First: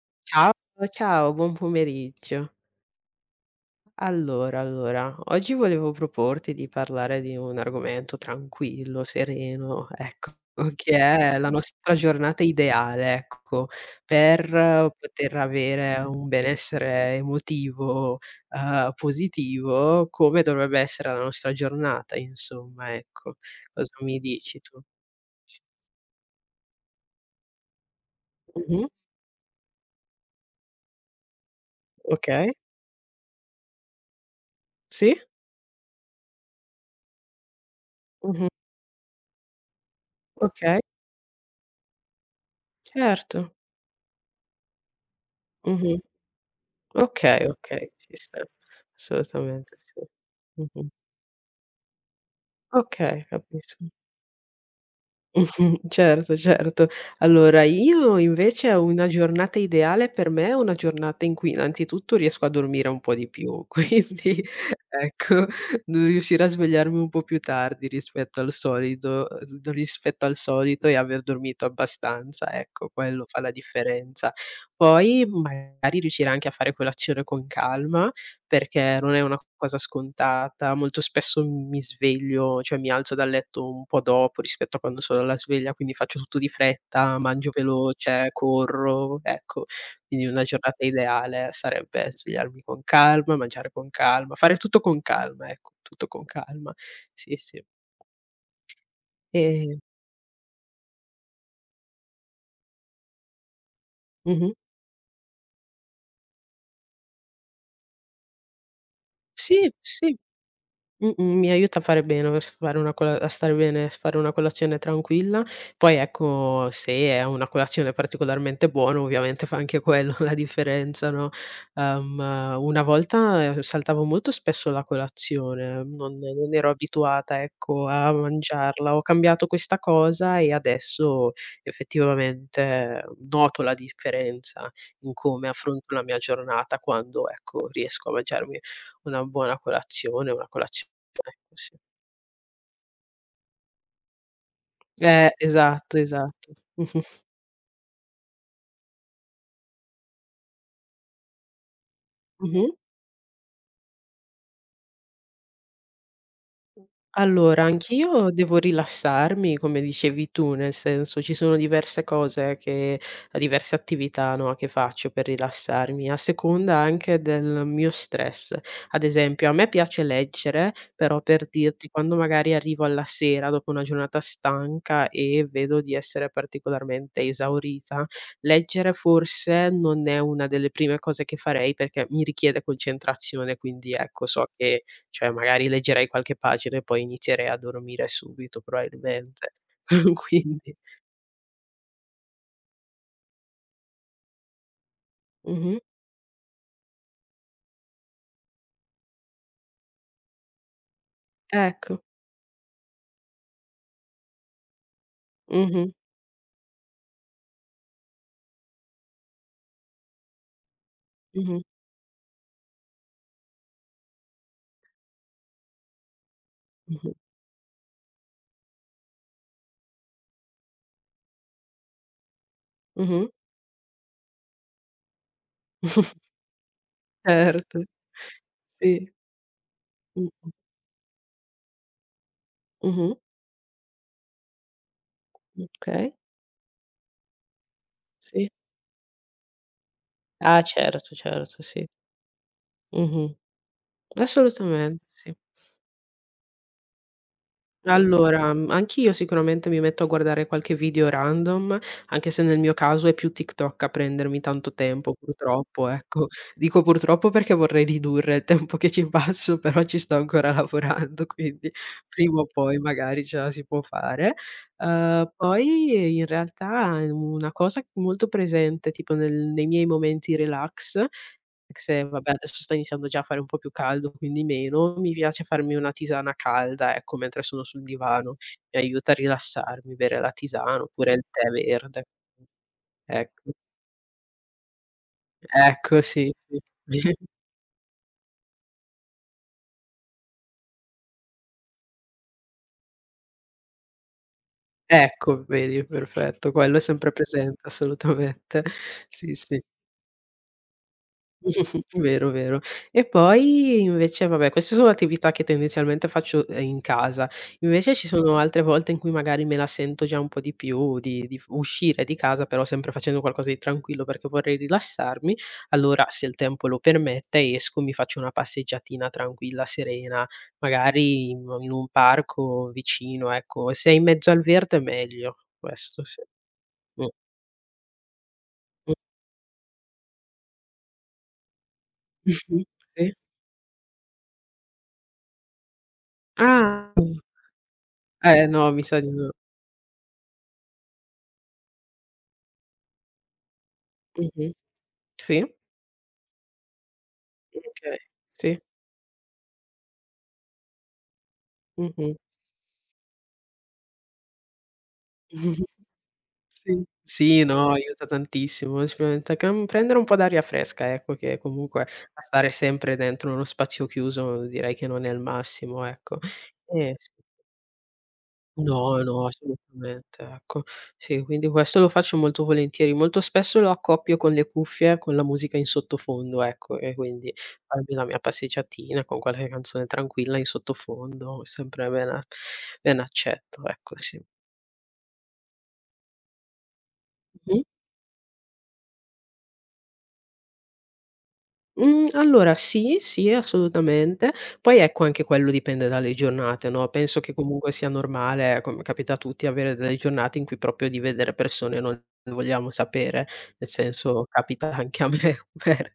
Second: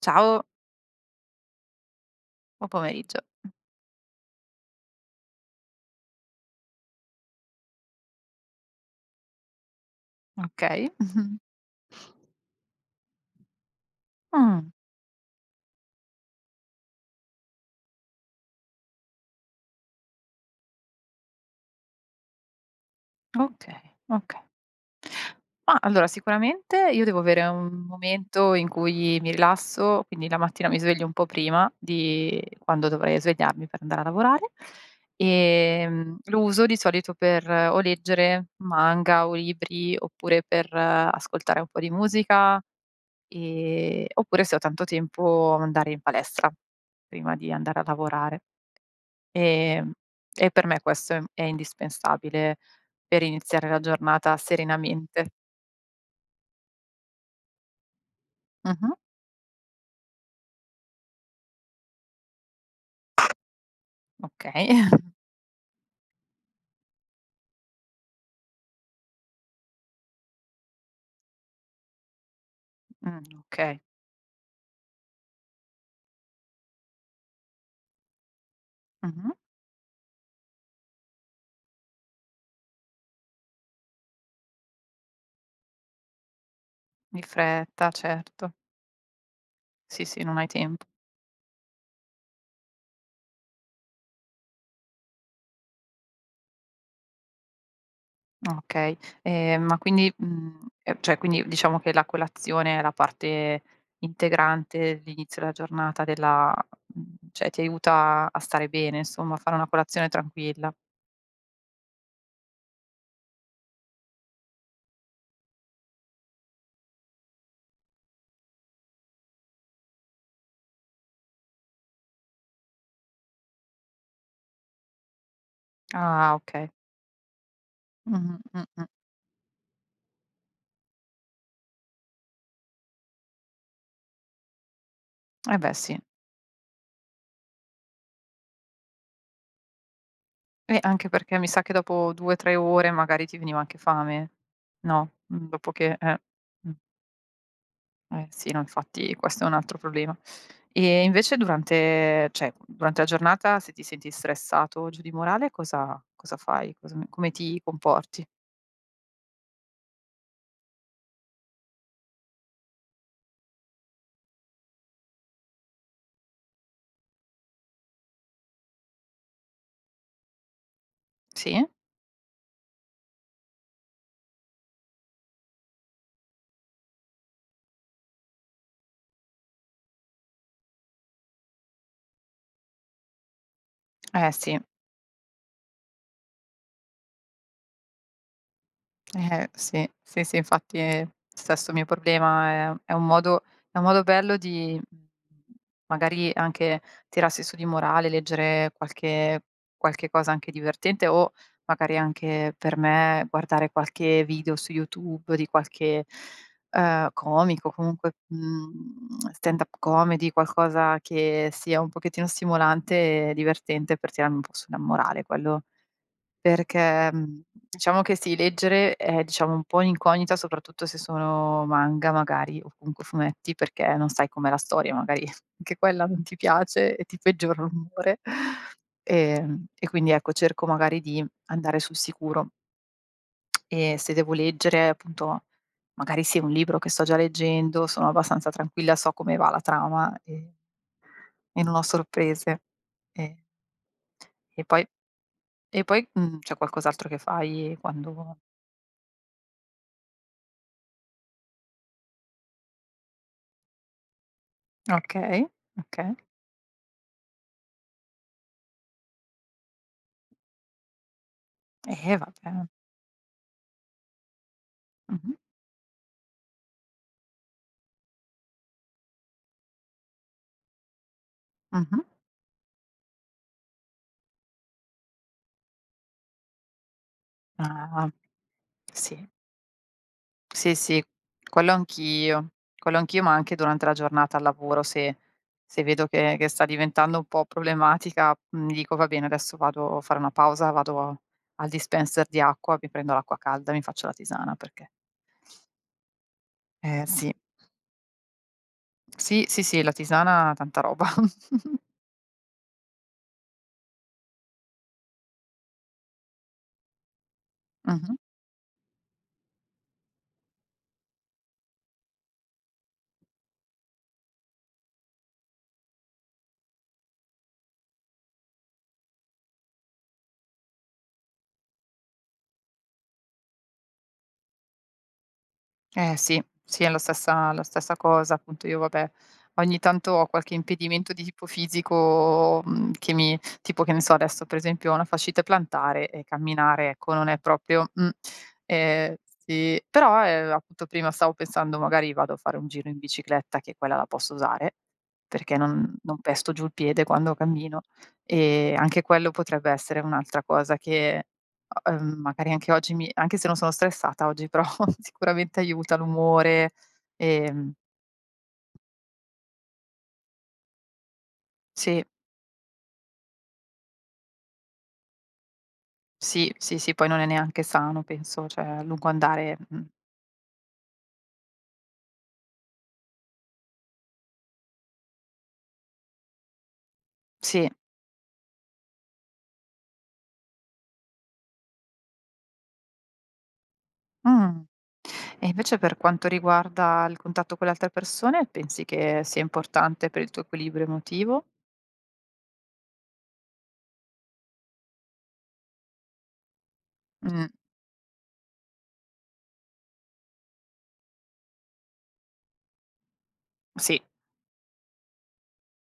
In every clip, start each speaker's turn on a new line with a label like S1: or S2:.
S1: Ciao,
S2: Ciao, ciao, buon pomeriggio.
S1: buon pomeriggio.
S2: Allora, oggi volevo proporti di parlare di un argomento tranquillo, sereno, ecco,
S1: Okay.
S2: che è la nostra giornata ideale, ecco, per
S1: Mh,
S2: poter avere un benessere emotivo, positivo, come dovrebbe essere la nostra giornata, insomma, ecco.
S1: okay,
S2: Cosa mi
S1: okay.
S2: dici tu?
S1: Ma allora sicuramente io devo avere un momento in
S2: Mh-mh,
S1: cui mi rilasso, quindi la mattina mi sveglio un po' prima di
S2: okay.
S1: quando dovrei svegliarmi per andare a lavorare.
S2: Sì?
S1: Lo uso di solito per o leggere
S2: Mh-mh,
S1: manga o libri, oppure per
S2: okay,
S1: ascoltare un po' di musica,
S2: certo.
S1: oppure se ho tanto tempo andare in
S2: Mh-mh.
S1: palestra prima
S2: Okay,
S1: di andare a
S2: okay, ci
S1: lavorare.
S2: sta. Assolutamente
S1: Ehm,
S2: sì.
S1: e per me
S2: Mh-mh.
S1: questo è indispensabile per
S2: Okay,
S1: iniziare la
S2: capisco.
S1: giornata serenamente.
S2: Certo, certo. Allora io invece ho
S1: Mh-mh,
S2: una giornata ideale, per me è una giornata in cui innanzitutto riesco a dormire un po' di più, quindi
S1: okay.
S2: ecco, devo riuscire a svegliarmi un po' più tardi rispetto al solito, rispetto al solito e aver dormito abbastanza, ecco, quello fa la
S1: Okay.
S2: differenza. Poi magari riuscire anche a fare colazione con calma, perché non è
S1: Mh-mh.
S2: una cosa scontata. Molto spesso mi sveglio, cioè mi alzo dal letto un po' dopo rispetto a quando sono alla sveglia, quindi faccio tutto di fretta,
S1: Di
S2: mangio
S1: fretta,
S2: veloce,
S1: certo.
S2: corro, ecco.
S1: Sì, sì,
S2: Quindi
S1: non
S2: una
S1: hai tempo.
S2: giornata ideale sarebbe svegliarmi con calma, mangiare con calma, fare tutto con calma, ecco, tutto con calma. Sì, sì.
S1: Okay. Ma
S2: Ehm
S1: quindi, cioè quindi diciamo che la colazione è la parte
S2: mh-mh.
S1: integrante dell'inizio della giornata cioè ti aiuta a stare bene, insomma, a fare una
S2: Sì,
S1: colazione
S2: sì.
S1: tranquilla.
S2: Mh-mh, mi aiuta a fare bene, a s fare una cola a stare bene, a s fare una colazione tranquilla. Poi ecco, se è una colazione particolarmente buona, ovviamente fa anche quello la differenza, no, uhm, una volta saltavo molto spesso la colazione, non
S1: Ah,
S2: non
S1: okay.
S2: ero abituata, ecco, a
S1: Mh-mh, mh-mh.
S2: mangiarla. Ho cambiato questa cosa e adesso effettivamente noto la differenza in come
S1: Eh beh,
S2: affronto
S1: sì.
S2: la mia giornata quando, ecco, riesco a mangiarmi una buona colazione, una colazio
S1: Anche perché mi
S2: Ecco
S1: sa che
S2: sì.
S1: dopo 2, 3 ore magari ti veniva anche fame, no, dopo che
S2: Esatto, esatto.
S1: mh,
S2: Mh-mh,
S1: eh sì, no, infatti questo è un altro problema. E invece
S2: mh-mh.
S1: durante la giornata se ti senti stressato o giù di morale cosa fai? Cosa come ti
S2: Allora,
S1: comporti?
S2: anch'io devo rilassarmi, come dicevi tu, nel senso ci sono diverse cose che diverse attività, no, che faccio per rilassarmi, a seconda anche del mio stress. Ad esempio, a me piace leggere, però per
S1: Sì?
S2: dirti, quando magari arrivo alla sera dopo una giornata stanca e vedo di essere particolarmente esaurita, leggere forse non è una delle prime cose che farei perché mi richiede concentrazione, quindi ecco,
S1: Eh
S2: so
S1: sì.
S2: che cioè magari leggerei qualche pagina e poi inizierei a dormire subito probabilmente.
S1: Sì, sì, sì,
S2: Quindi
S1: infatti è stesso mio problema, è un modo bello di,
S2: mh-mh,
S1: magari anche tirarsi su di morale, leggere qualche cosa anche divertente o magari
S2: ecco.
S1: anche per me guardare qualche video su YouTube di
S2: Mh-mh,
S1: qualche, comico, comunque, stand-up comedy, qualcosa che
S2: mh-mh,
S1: sia un pochettino stimolante e divertente per tirarmi un po' su la morale, quello perché,
S2: mh-mh,
S1: diciamo che sì, leggere è, diciamo, un po' un'incognita, soprattutto se sono manga magari, o comunque
S2: mh-mh.
S1: fumetti, perché non sai com'è la storia, magari anche quella non ti piace e ti peggiora
S2: Certo,
S1: l'umore.
S2: sì.
S1: E quindi ecco,
S2: Mh,
S1: cerco magari di andare sul sicuro.
S2: mh-mh,
S1: E se devo leggere, appunto,
S2: okay,
S1: magari sì, è un libro che sto già leggendo, sono
S2: sì.
S1: abbastanza tranquilla, so come va la trama e
S2: Ah certo,
S1: e
S2: certo,
S1: non ho
S2: sì.
S1: sorprese. E
S2: Mh-mh,
S1: e poi
S2: assolutamente, sì.
S1: e poi, c'è qualcos'altro che fai quando.
S2: Allora, anch'io sicuramente mi metto a guardare qualche video random, anche se nel mio caso è più TikTok a prendermi tanto tempo
S1: Okay,
S2: purtroppo,
S1: okay.
S2: ecco. Dico purtroppo perché vorrei ridurre il tempo che ci passo, però ci sto ancora lavorando, quindi prima o
S1: Vabbè.
S2: poi magari ce la si può fare.
S1: Mh-mh,
S2: Poi in realtà una cosa molto presente tipo nel nei miei momenti relax, anche
S1: mh-mh.
S2: se vabbè adesso sta iniziando già a fare un po' più caldo, quindi meno, mi piace farmi una tisana calda, ecco, mentre sono sul
S1: Ah,
S2: divano. Mi aiuta a
S1: sì.
S2: rilassarmi, bere la
S1: Sì,
S2: tisana
S1: sì,
S2: oppure il tè
S1: quello
S2: verde.
S1: anch'io. Quello anch'io, ma
S2: Ecco,
S1: anche durante la giornata al lavoro se
S2: ecco
S1: vedo
S2: sì,
S1: che
S2: sì.
S1: sta diventando un po' problematica, dico: "Va bene, adesso vado a fare una pausa, vado al dispenser di acqua, mi prendo l'acqua calda, mi faccio la tisana", perché
S2: Ecco, vedi perfetto, quello è sempre
S1: sì.
S2: presente assolutamente. Sì,
S1: Sì,
S2: sì.
S1: sì, sì, la tisana, tanta roba.
S2: Vero, vero. E poi invece vabbè, queste sono attività che tendenzialmente faccio, in casa. Invece ci
S1: Mh-mh.
S2: sono altre volte in cui magari me la sento già un po' di più di f uscire di casa, però sempre facendo qualcosa di tranquillo perché vorrei rilassarmi. Allora, se il tempo lo permette, esco, mi faccio una passeggiatina tranquilla, serena, magari in un parco vicino, ecco. Se è in mezzo al verde meglio, questo
S1: Eh
S2: sì.
S1: sì, sì, è la
S2: Mh,
S1: stessa la stessa cosa. Appunto io
S2: mh.
S1: vabbè, ogni tanto ho qualche impedimento di tipo fisico,
S2: Mh-mh.
S1: che
S2: Sì.
S1: mi tipo che ne so adesso per esempio ho una fascite plantare e camminare
S2: Ah.
S1: ecco non è proprio.
S2: Eh no, mi sa di
S1: Ehm,
S2: no.
S1: sì però, appunto prima stavo pensando magari vado a fare un giro in bicicletta che quella la posso
S2: Mh-mh.
S1: usare,
S2: Sì.
S1: perché non pesto giù il piede quando cammino,
S2: Okay. Sì.
S1: e anche quello potrebbe essere un'altra cosa che.
S2: Mh-mh.
S1: Magari anche oggi mi anche se non sono stressata oggi, però sicuramente aiuta l'umore,
S2: Sì. Sì, no,
S1: ehm,
S2: aiuta tantissimo. Sicuramente cam prendere un po' d'aria fresca, ecco, che comunque
S1: sì,
S2: a stare sempre dentro uno spazio chiuso direi che non è il massimo, ecco.
S1: sì, sì, sì, poi
S2: S
S1: non è neanche sano penso, cioè a
S2: No,
S1: lungo
S2: no,
S1: andare,
S2: assolutamente, ecco. Sì, quindi questo lo faccio molto volentieri. Molto spesso lo accoppio con le cuffie, con la musica in sottofondo, ecco, e quindi
S1: sì.
S2: farmi la mia passeggiatina con qualche canzone tranquilla in sottofondo, sempre ben accetto, ecco, sì.
S1: Mh. E invece per quanto riguarda il contatto
S2: Mh.
S1: con le altre persone, pensi che sia importante per il tuo equilibrio emotivo?
S2: Mhmm, allora sì, sì, assolutamente. Poi ecco anche quello dipende dalle giornate, no, penso che
S1: Mh,
S2: comunque sia normale, come capita a tutti, avere delle giornate in cui proprio di vedere persone non vogliamo sapere, nel
S1: sì,
S2: senso capita anche a me, per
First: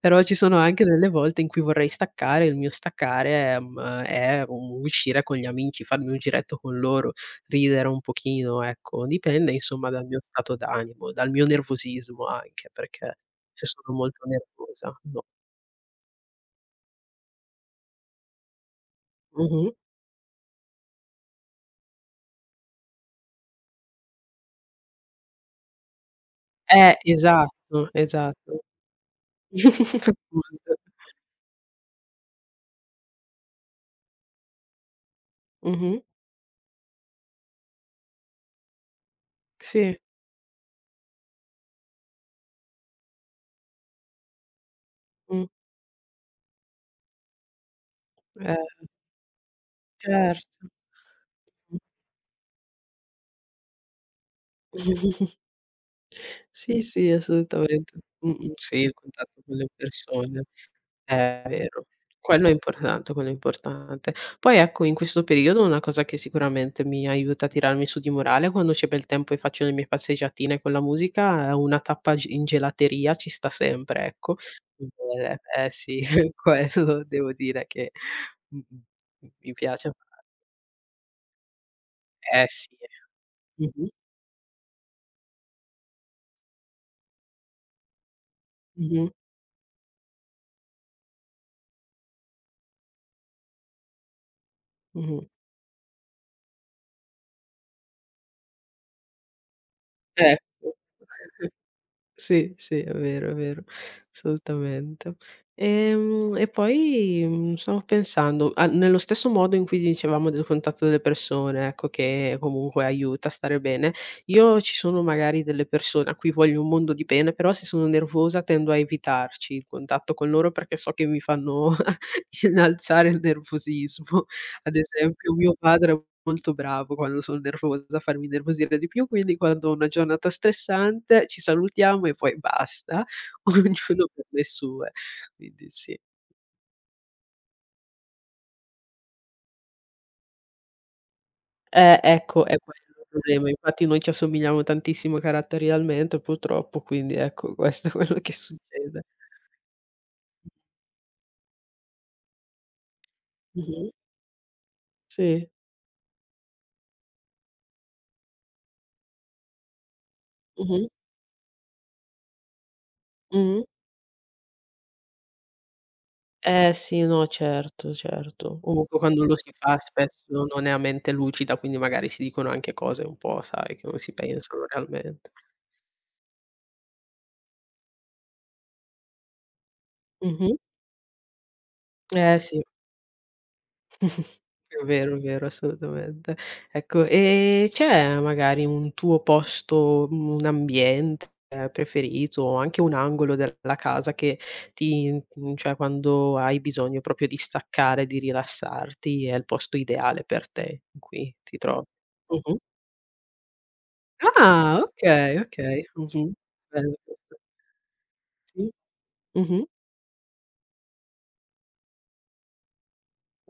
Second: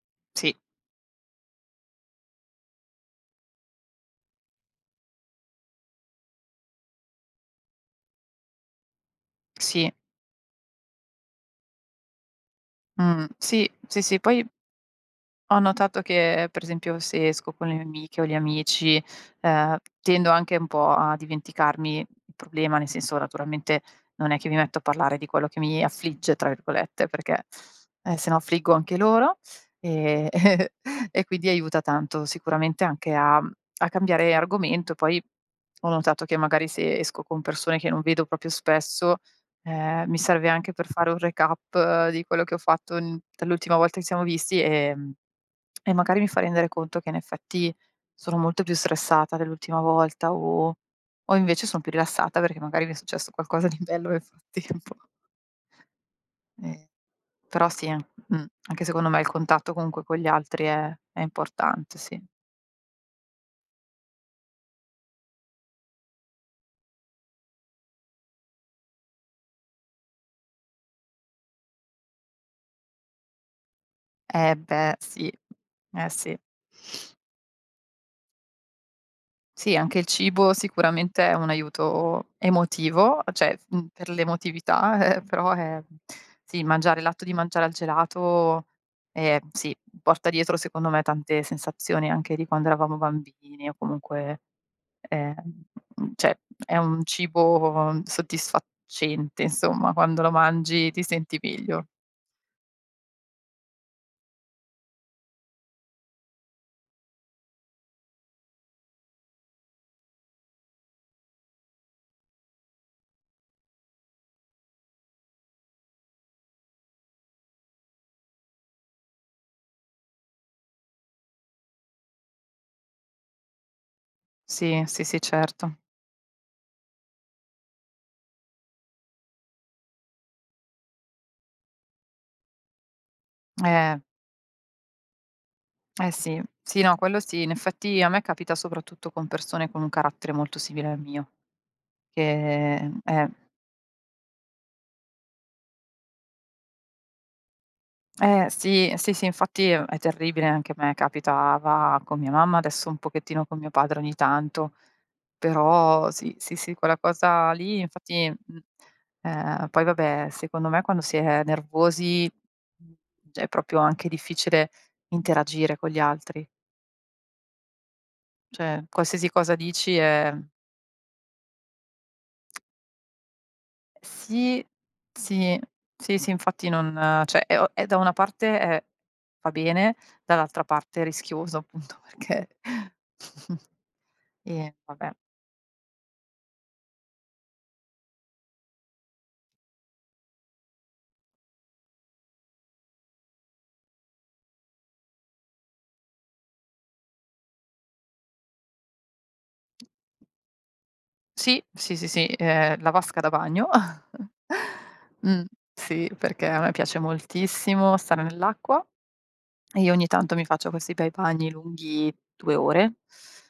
S2: però ci sono
S1: sì,
S2: anche delle volte in cui vorrei staccare, il mio staccare, è u uscire con gli amici, farmi un giretto con loro, ridere un pochino, ecco. Dipende insomma
S1: sì.
S2: dal mio stato d'animo, dal mio nervosismo anche, perché
S1: Mh,
S2: se
S1: sì,
S2: sono
S1: sì, sì,
S2: molto
S1: poi
S2: nervosa, no.
S1: ho notato che, per esempio, se esco con le mie amiche o gli amici,
S2: Mh-mh.
S1: tendo anche un po' a dimenticarmi il problema, nel senso, naturalmente non è che mi metto a parlare di quello che mi "affligge" tra virgolette, perché,
S2: Esatto,
S1: se no
S2: esatto.
S1: affliggo anche loro, ehm,
S2: Appunto.
S1: e quindi aiuta tanto sicuramente anche a cambiare argomento. Poi ho
S2: Mh-mh.
S1: notato che magari se esco con persone che non vedo proprio spesso,
S2: Sì.
S1: mi serve anche per fare un recap di quello che ho fatto n dall'ultima volta che ci siamo visti,
S2: Mh.
S1: e magari mi fa rendere conto che in effetti sono molto
S2: Eh,
S1: più stressata dell'ultima volta
S2: certo.
S1: o invece son più rilassata perché magari mi è successo qualcosa di bello nel frattempo.
S2: Mh. Sì,
S1: Ehm,
S2: sì,
S1: Però sì,
S2: assolutamente. Mh-mh, sì,
S1: anche
S2: il
S1: secondo me il
S2: contatto con le
S1: contatto comunque con gli
S2: persone.
S1: altri è
S2: È vero.
S1: importante, sì.
S2: Quello è importante, quello è importante. Poi ecco, in questo periodo una cosa che sicuramente mi aiuta a tirarmi su di morale, quando c'è bel tempo e faccio le mie passeggiatine con la musica, è una tappa g in gelateria ci sta sempre, ecco.
S1: Eh beh, sì.
S2: Eh sì,
S1: Eh sì.
S2: quello devo dire che mh-mh, m mi
S1: Sì,
S2: piace
S1: anche il
S2: fa
S1: cibo sicuramente è un aiuto
S2: eh sì.
S1: emotivo, cioè,
S2: Mh-mh,
S1: per l'emotività, però è sì, mangiare l'atto di mangiare al gelato,
S2: mh-mh,
S1: sì, porta dietro secondo me tante sensazioni anche di quando eravamo bambini o comunque,
S2: mh-mh.
S1: ehm, cioè è un cibo soddisfacente, insomma, quando lo
S2: Ecco.
S1: mangi ti senti meglio.
S2: Sì, sì, è vero, assolutamente. E poi, stavo pensando, a nello stesso modo in cui dicevamo del contatto delle persone, ecco, che comunque aiuta a stare bene, io ci sono magari delle persone a cui voglio un mondo di bene, però se sono nervosa tendo a evitarci il contatto con loro perché so che mi fanno innalzare il nervosismo. Ad
S1: Sì, sì, sì,
S2: esempio mio
S1: certo.
S2: padre è molto bravo quando sono nervosa a farmi innervosire di più, quindi quando ho una giornata stressante ci salutiamo e poi basta,
S1: Eh.
S2: ognuno per le sue. Quindi sì.
S1: Eh sì, sì, no, quello sì. In effetti a me capita soprattutto con persone con un carattere molto simile al mio,
S2: Ecco, è quello
S1: che
S2: il problema. Infatti noi ci assomigliamo tantissimo caratterialmente purtroppo, quindi ecco questo è quello che
S1: sì,
S2: succede.
S1: sì, sì, infatti è terribile, anche a me capitava con mia mamma, adesso un pochettino con mio
S2: Mh-mh.
S1: padre ogni tanto,
S2: Sì.
S1: però sì, sì, sì, quella cosa lì, infatti, poi vabbè, secondo me
S2: Mh-mh.
S1: quando si è nervosi mh, è
S2: Mh-mh.
S1: proprio anche difficile interagire con gli altri,
S2: Eh sì, no, certo, certo.
S1: cioè
S2: Comunque quando
S1: qualsiasi
S2: lo si
S1: cosa
S2: fa
S1: dici.
S2: spesso non è a mente lucida, quindi magari si dicono anche cose un po', sai, che non si pensano
S1: Sì,
S2: realmente.
S1: sì, sì, sì, infatti non cioè è da una parte è va bene,
S2: Mh-mh.
S1: dall'altra parte è rischioso appunto
S2: Eh
S1: perché
S2: sì,
S1: vabbè.
S2: è vero, assolutamente. Ecco, e c'è magari un tuo posto, un ambiente preferito o anche un angolo della casa che ti cioè quando hai bisogno proprio di staccare, di rilassarti, è il posto ideale per te in cui ti
S1: Sì,
S2: trovi?
S1: sì, sì, sì,
S2: Mh-mh.
S1: la vasca da bagno.
S2: Ah, okay,
S1: Mh,
S2: okay.
S1: sì,
S2: Mh-mh.
S1: perché a me
S2: Bello
S1: piace
S2: questo.
S1: moltissimo stare
S2: Sì.
S1: nell'acqua.
S2: Mh-mh.
S1: E io ogni tanto mi faccio questi bei bagni lunghi 2 ore,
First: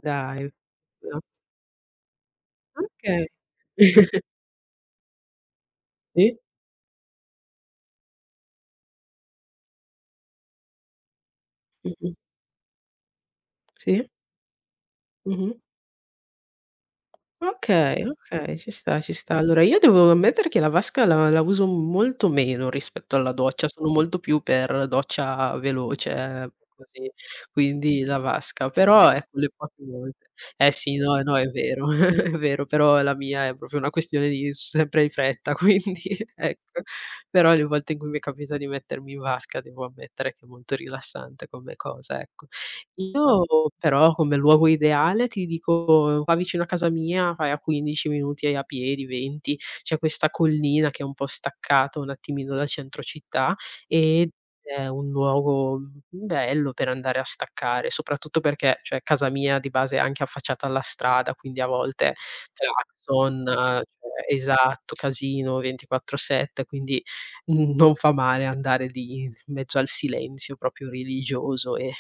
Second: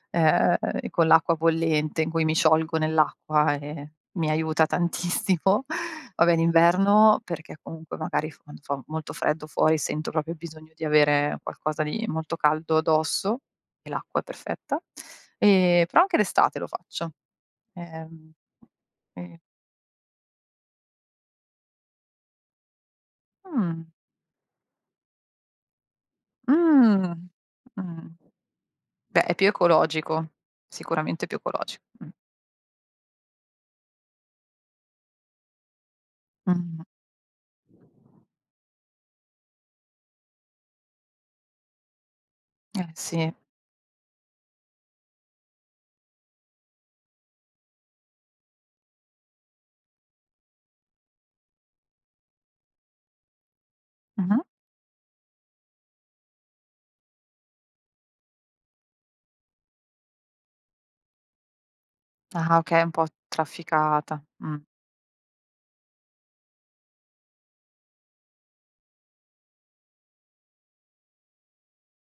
S2: Dai.
S1: e con
S2: Ah,
S1: l'acqua bollente in cui mi sciolgo
S2: okay.
S1: nell'acqua e mi aiuta tantissimo. Vabbè
S2: Sì.
S1: in inverno perché comunque magari f quando fa molto freddo fuori sento proprio il bisogno di avere qualcosa di
S2: Mh-mh.
S1: molto caldo addosso e
S2: Sì.
S1: l'acqua è perfetta.
S2: Mh-mh.
S1: Però anche d'estate lo faccio.
S2: Okay,
S1: Ehm,
S2: okay, ci sta, ci sta.
S1: e
S2: Allora io devo ammettere che la vasca la uso molto meno rispetto alla doccia,
S1: mh,
S2: sono molto più per doccia veloce, così,
S1: mh,
S2: quindi
S1: mh.
S2: la vasca, però
S1: Beh, è
S2: ecco
S1: più
S2: le poche volte
S1: ecologico,
S2: eh sì, no,
S1: sicuramente più
S2: no, è
S1: ecologico.
S2: vero,
S1: Mh.
S2: è vero, però la mia è proprio una questione di sempre in fretta, quindi
S1: Mh.
S2: ecco. Però le volte in cui mi capita di mettermi in vasca devo ammettere che è molto rilassante come cosa, ecco.
S1: Eh sì.
S2: Io però come luogo ideale ti dico qua vicino a casa mia vai a 15 minuti a piedi, 20, c'è questa collina che è un po' staccata un attimino dal centro città ed
S1: Mh-mh.
S2: è un luogo bello per andare a staccare, soprattutto perché, cioè, casa mia di base è anche affacciata alla strada, quindi a volte
S1: Ah, okay, un po'
S2: clacson, cioè
S1: trafficata. Mh.
S2: esatto, casino 24/7, quindi, non fa male andare lì in mezzo al silenzio proprio religioso e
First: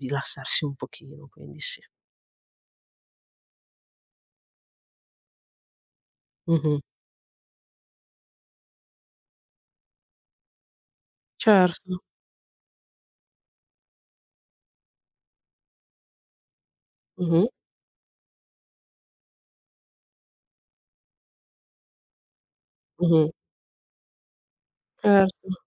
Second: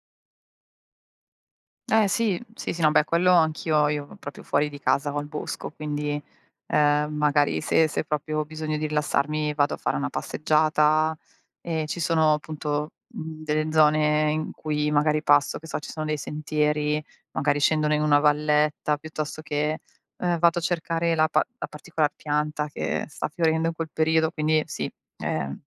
S2: rilassarsi un pochino, quindi sì.
S1: Eh sì, sì, sì, no beh quello anch'io, io proprio fuori di casa ho il bosco, quindi,
S2: Mh-mh.
S1: magari se proprio ho bisogno di rilassarmi vado a fare una passeggiata e
S2: Certo.
S1: ci sono appunto, delle zone in cui magari passo, che so, ci sono dei sentieri,
S2: Mh-mh,
S1: magari scendono in una valletta, piuttosto che, vado a cercare la particolar pianta che sta
S2: mh-mh.
S1: fiorendo in quel periodo, quindi sì,
S2: Certo.
S1: ehm,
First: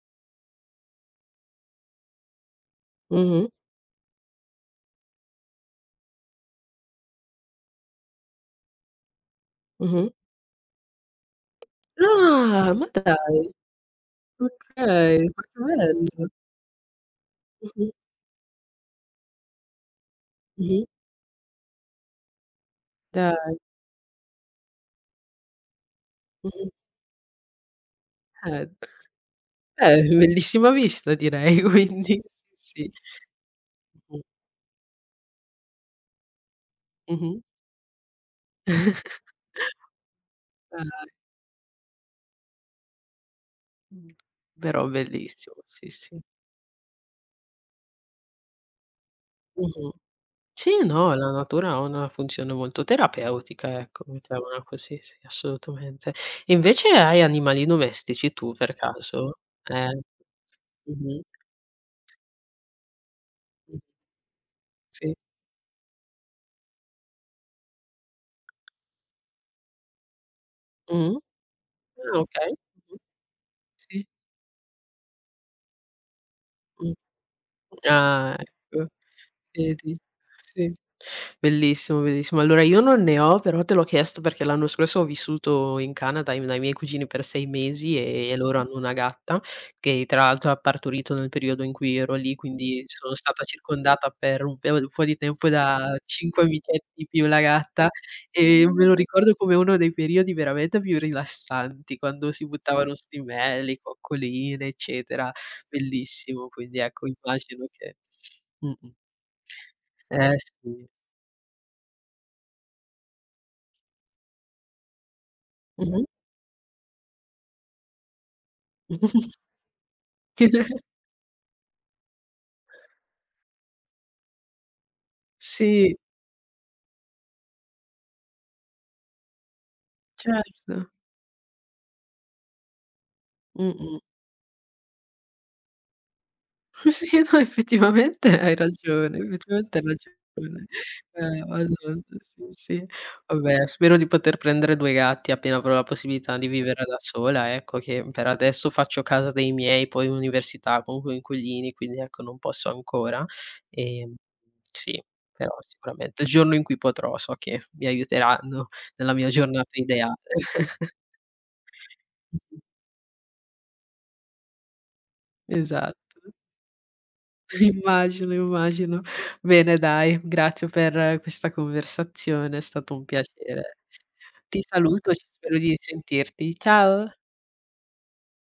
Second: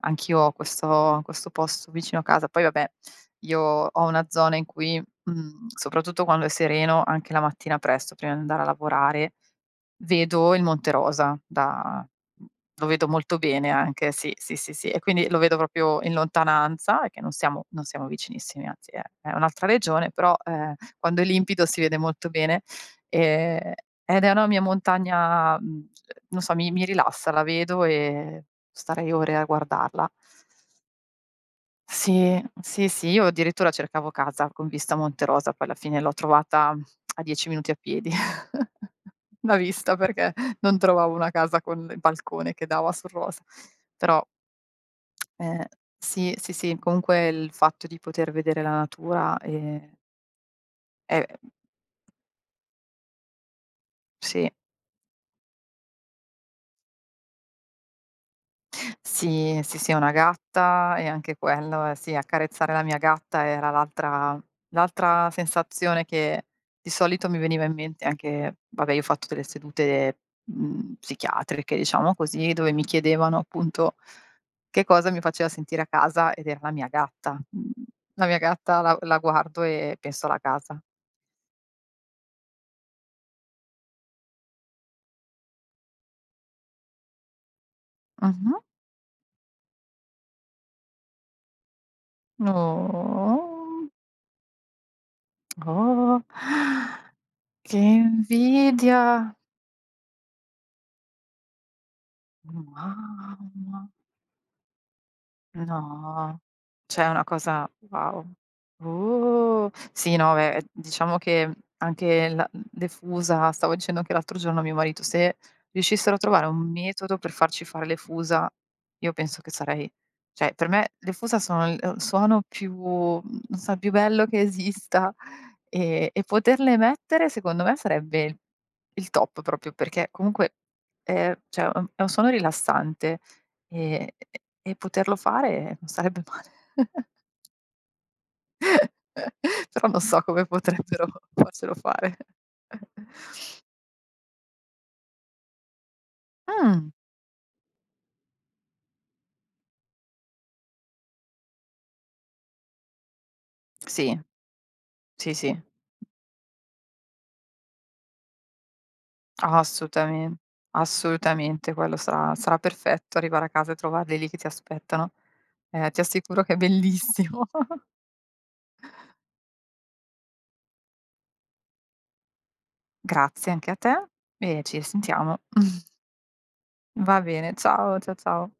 S1: anch'io ho questo posto vicino a casa. Poi vabbè,
S2: Mh-mh,
S1: io ho una zona in cui soprattutto quando è sereno, anche la mattina presto prima di andare a lavorare,
S2: mh-mh.
S1: vedo il Monte Rosa mhmm,
S2: Ah,
S1: lo
S2: ma
S1: vedo molto
S2: dai.
S1: bene anche, sì, sì, sì, sì. E
S2: Okay,
S1: quindi lo
S2: ma
S1: vedo
S2: che
S1: proprio in
S2: bello.
S1: lontananza, perché non siamo non
S2: Mh-mh,
S1: siamo vicinissimi, anzi è un'altra regione, però,
S2: mh-mh.
S1: quando è limpido si vede molto bene,
S2: Dai.
S1: ehm, ed è una mia montagna, non so, mi
S2: Mh-mh.
S1: mi rilassa, la vedo e
S2: Eh,
S1: starei ore a guardarla.
S2: bellissima vista direi quindi.
S1: Sì, sì,
S2: Sì, sì.
S1: sì, io addirittura cercavo
S2: Mh-mh.
S1: casa con vista a Monterosa, poi alla fine l'ho trovata a
S2: Mh.
S1: 10 minuti a piedi la vista, perché non trovavo
S2: Dai.
S1: una casa con il balcone che dava sul Rosa.
S2: Mh.
S1: Però,
S2: Però bellissimo,
S1: ehm,
S2: sì, sì.
S1: sì, sì, sì, comunque il fatto di poter vedere la natura,
S2: Mh-mh. Sì, no,
S1: è
S2: la natura ha una funzione molto terapeutica, ecco,
S1: sì.
S2: mettiamola così, sì, assolutamente. E invece hai animali domestici tu per caso?
S1: Sì, sì,
S2: Eh.
S1: sì, una gatta e
S2: Mh-mh.
S1: anche quello, sì, accarezzare la mia gatta era
S2: Mh.
S1: l'altra
S2: Sì.
S1: l'altra sensazione che di solito mi veniva in mente anche vabbè, io ho fatto delle sedute,
S2: Mh-mh.
S1: psichiatriche, diciamo
S2: Ah okay.
S1: così, dove mi
S2: Mh-mh.
S1: chiedevano appunto
S2: Sì.
S1: che cosa mi faceva sentire a casa ed era la mia
S2: Mh.
S1: gatta. Mhmm, la
S2: Ah,
S1: mia gatta
S2: ecco.
S1: la guardo e
S2: Vedi?
S1: penso alla
S2: Sì.
S1: casa.
S2: Bellissimo, bellissimo. Allora io non ne ho, però te l'ho chiesto perché l'anno scorso ho vissuto in Canada in dai miei cugini per 6 mesi e loro
S1: Mh-mh.
S2: hanno una gatta che tra l'altro ha partorito nel periodo in cui ero lì, quindi sono stata
S1: Oh,
S2: circondata per un peo un po' di tempo da 5
S1: oh,
S2: amichetti più la
S1: che
S2: gatta e me lo
S1: invidia.
S2: ricordo come uno dei periodi veramente più rilassanti, quando si buttavano su di me, le
S1: Mamma.
S2: coccoline, eccetera.
S1: No,
S2: Bellissimo, quindi
S1: cioè
S2: ecco
S1: è una
S2: immagino
S1: cosa
S2: che
S1: wow.
S2: mh-mh.
S1: Sì, no,
S2: Eh
S1: beh,
S2: sì.
S1: diciamo che anche la le fusa stavo dicendo anche l'altro giorno a mio marito, se
S2: Mh-mh.
S1: riuscissero a trovare un metodo per farci fare le fusa, io penso che sarei cioè per me le fusa sono il suono più non so, più bello che esista
S2: Sì,
S1: e poterle mettere secondo me sarebbe il top proprio perché comunque,
S2: certo.
S1: cioè è un suono rilassante
S2: Mh-mh.
S1: e e e poterlo fare non sarebbe male.
S2: Sì, no, effettivamente hai ragione, effettivamente hai
S1: Però non so come
S2: ragione.
S1: potrebbero farcelo
S2: Madonna,
S1: fare.
S2: sì, sì. Vabbè, spero di poter prendere 2 gatti appena avrò la possibilità di vivere
S1: Mh,
S2: da sola, ecco, che per adesso faccio casa dei miei, poi in università, comunque inquilini, quindi ecco non posso ancora. Ehm,
S1: sì,
S2: sì,
S1: sì,
S2: però
S1: sì,
S2: sicuramente il giorno in cui potrò so che mi aiuteranno nella mia giornata ideale.
S1: assolutamen assolutamente, quello sarà perfetto arrivare a casa e trovarli lì che ti aspettano. Ti
S2: Esatto.
S1: assicuro che è bellissimo.
S2: Immagino, immagino. Bene dai, grazie per questa conversazione, è stato un
S1: Grazie anche a
S2: piacere.
S1: te
S2: Ti
S1: e ci
S2: saluto,
S1: risentiamo.
S2: spero di sentirti. Ciao.
S1: Va bene, ciao, ciao.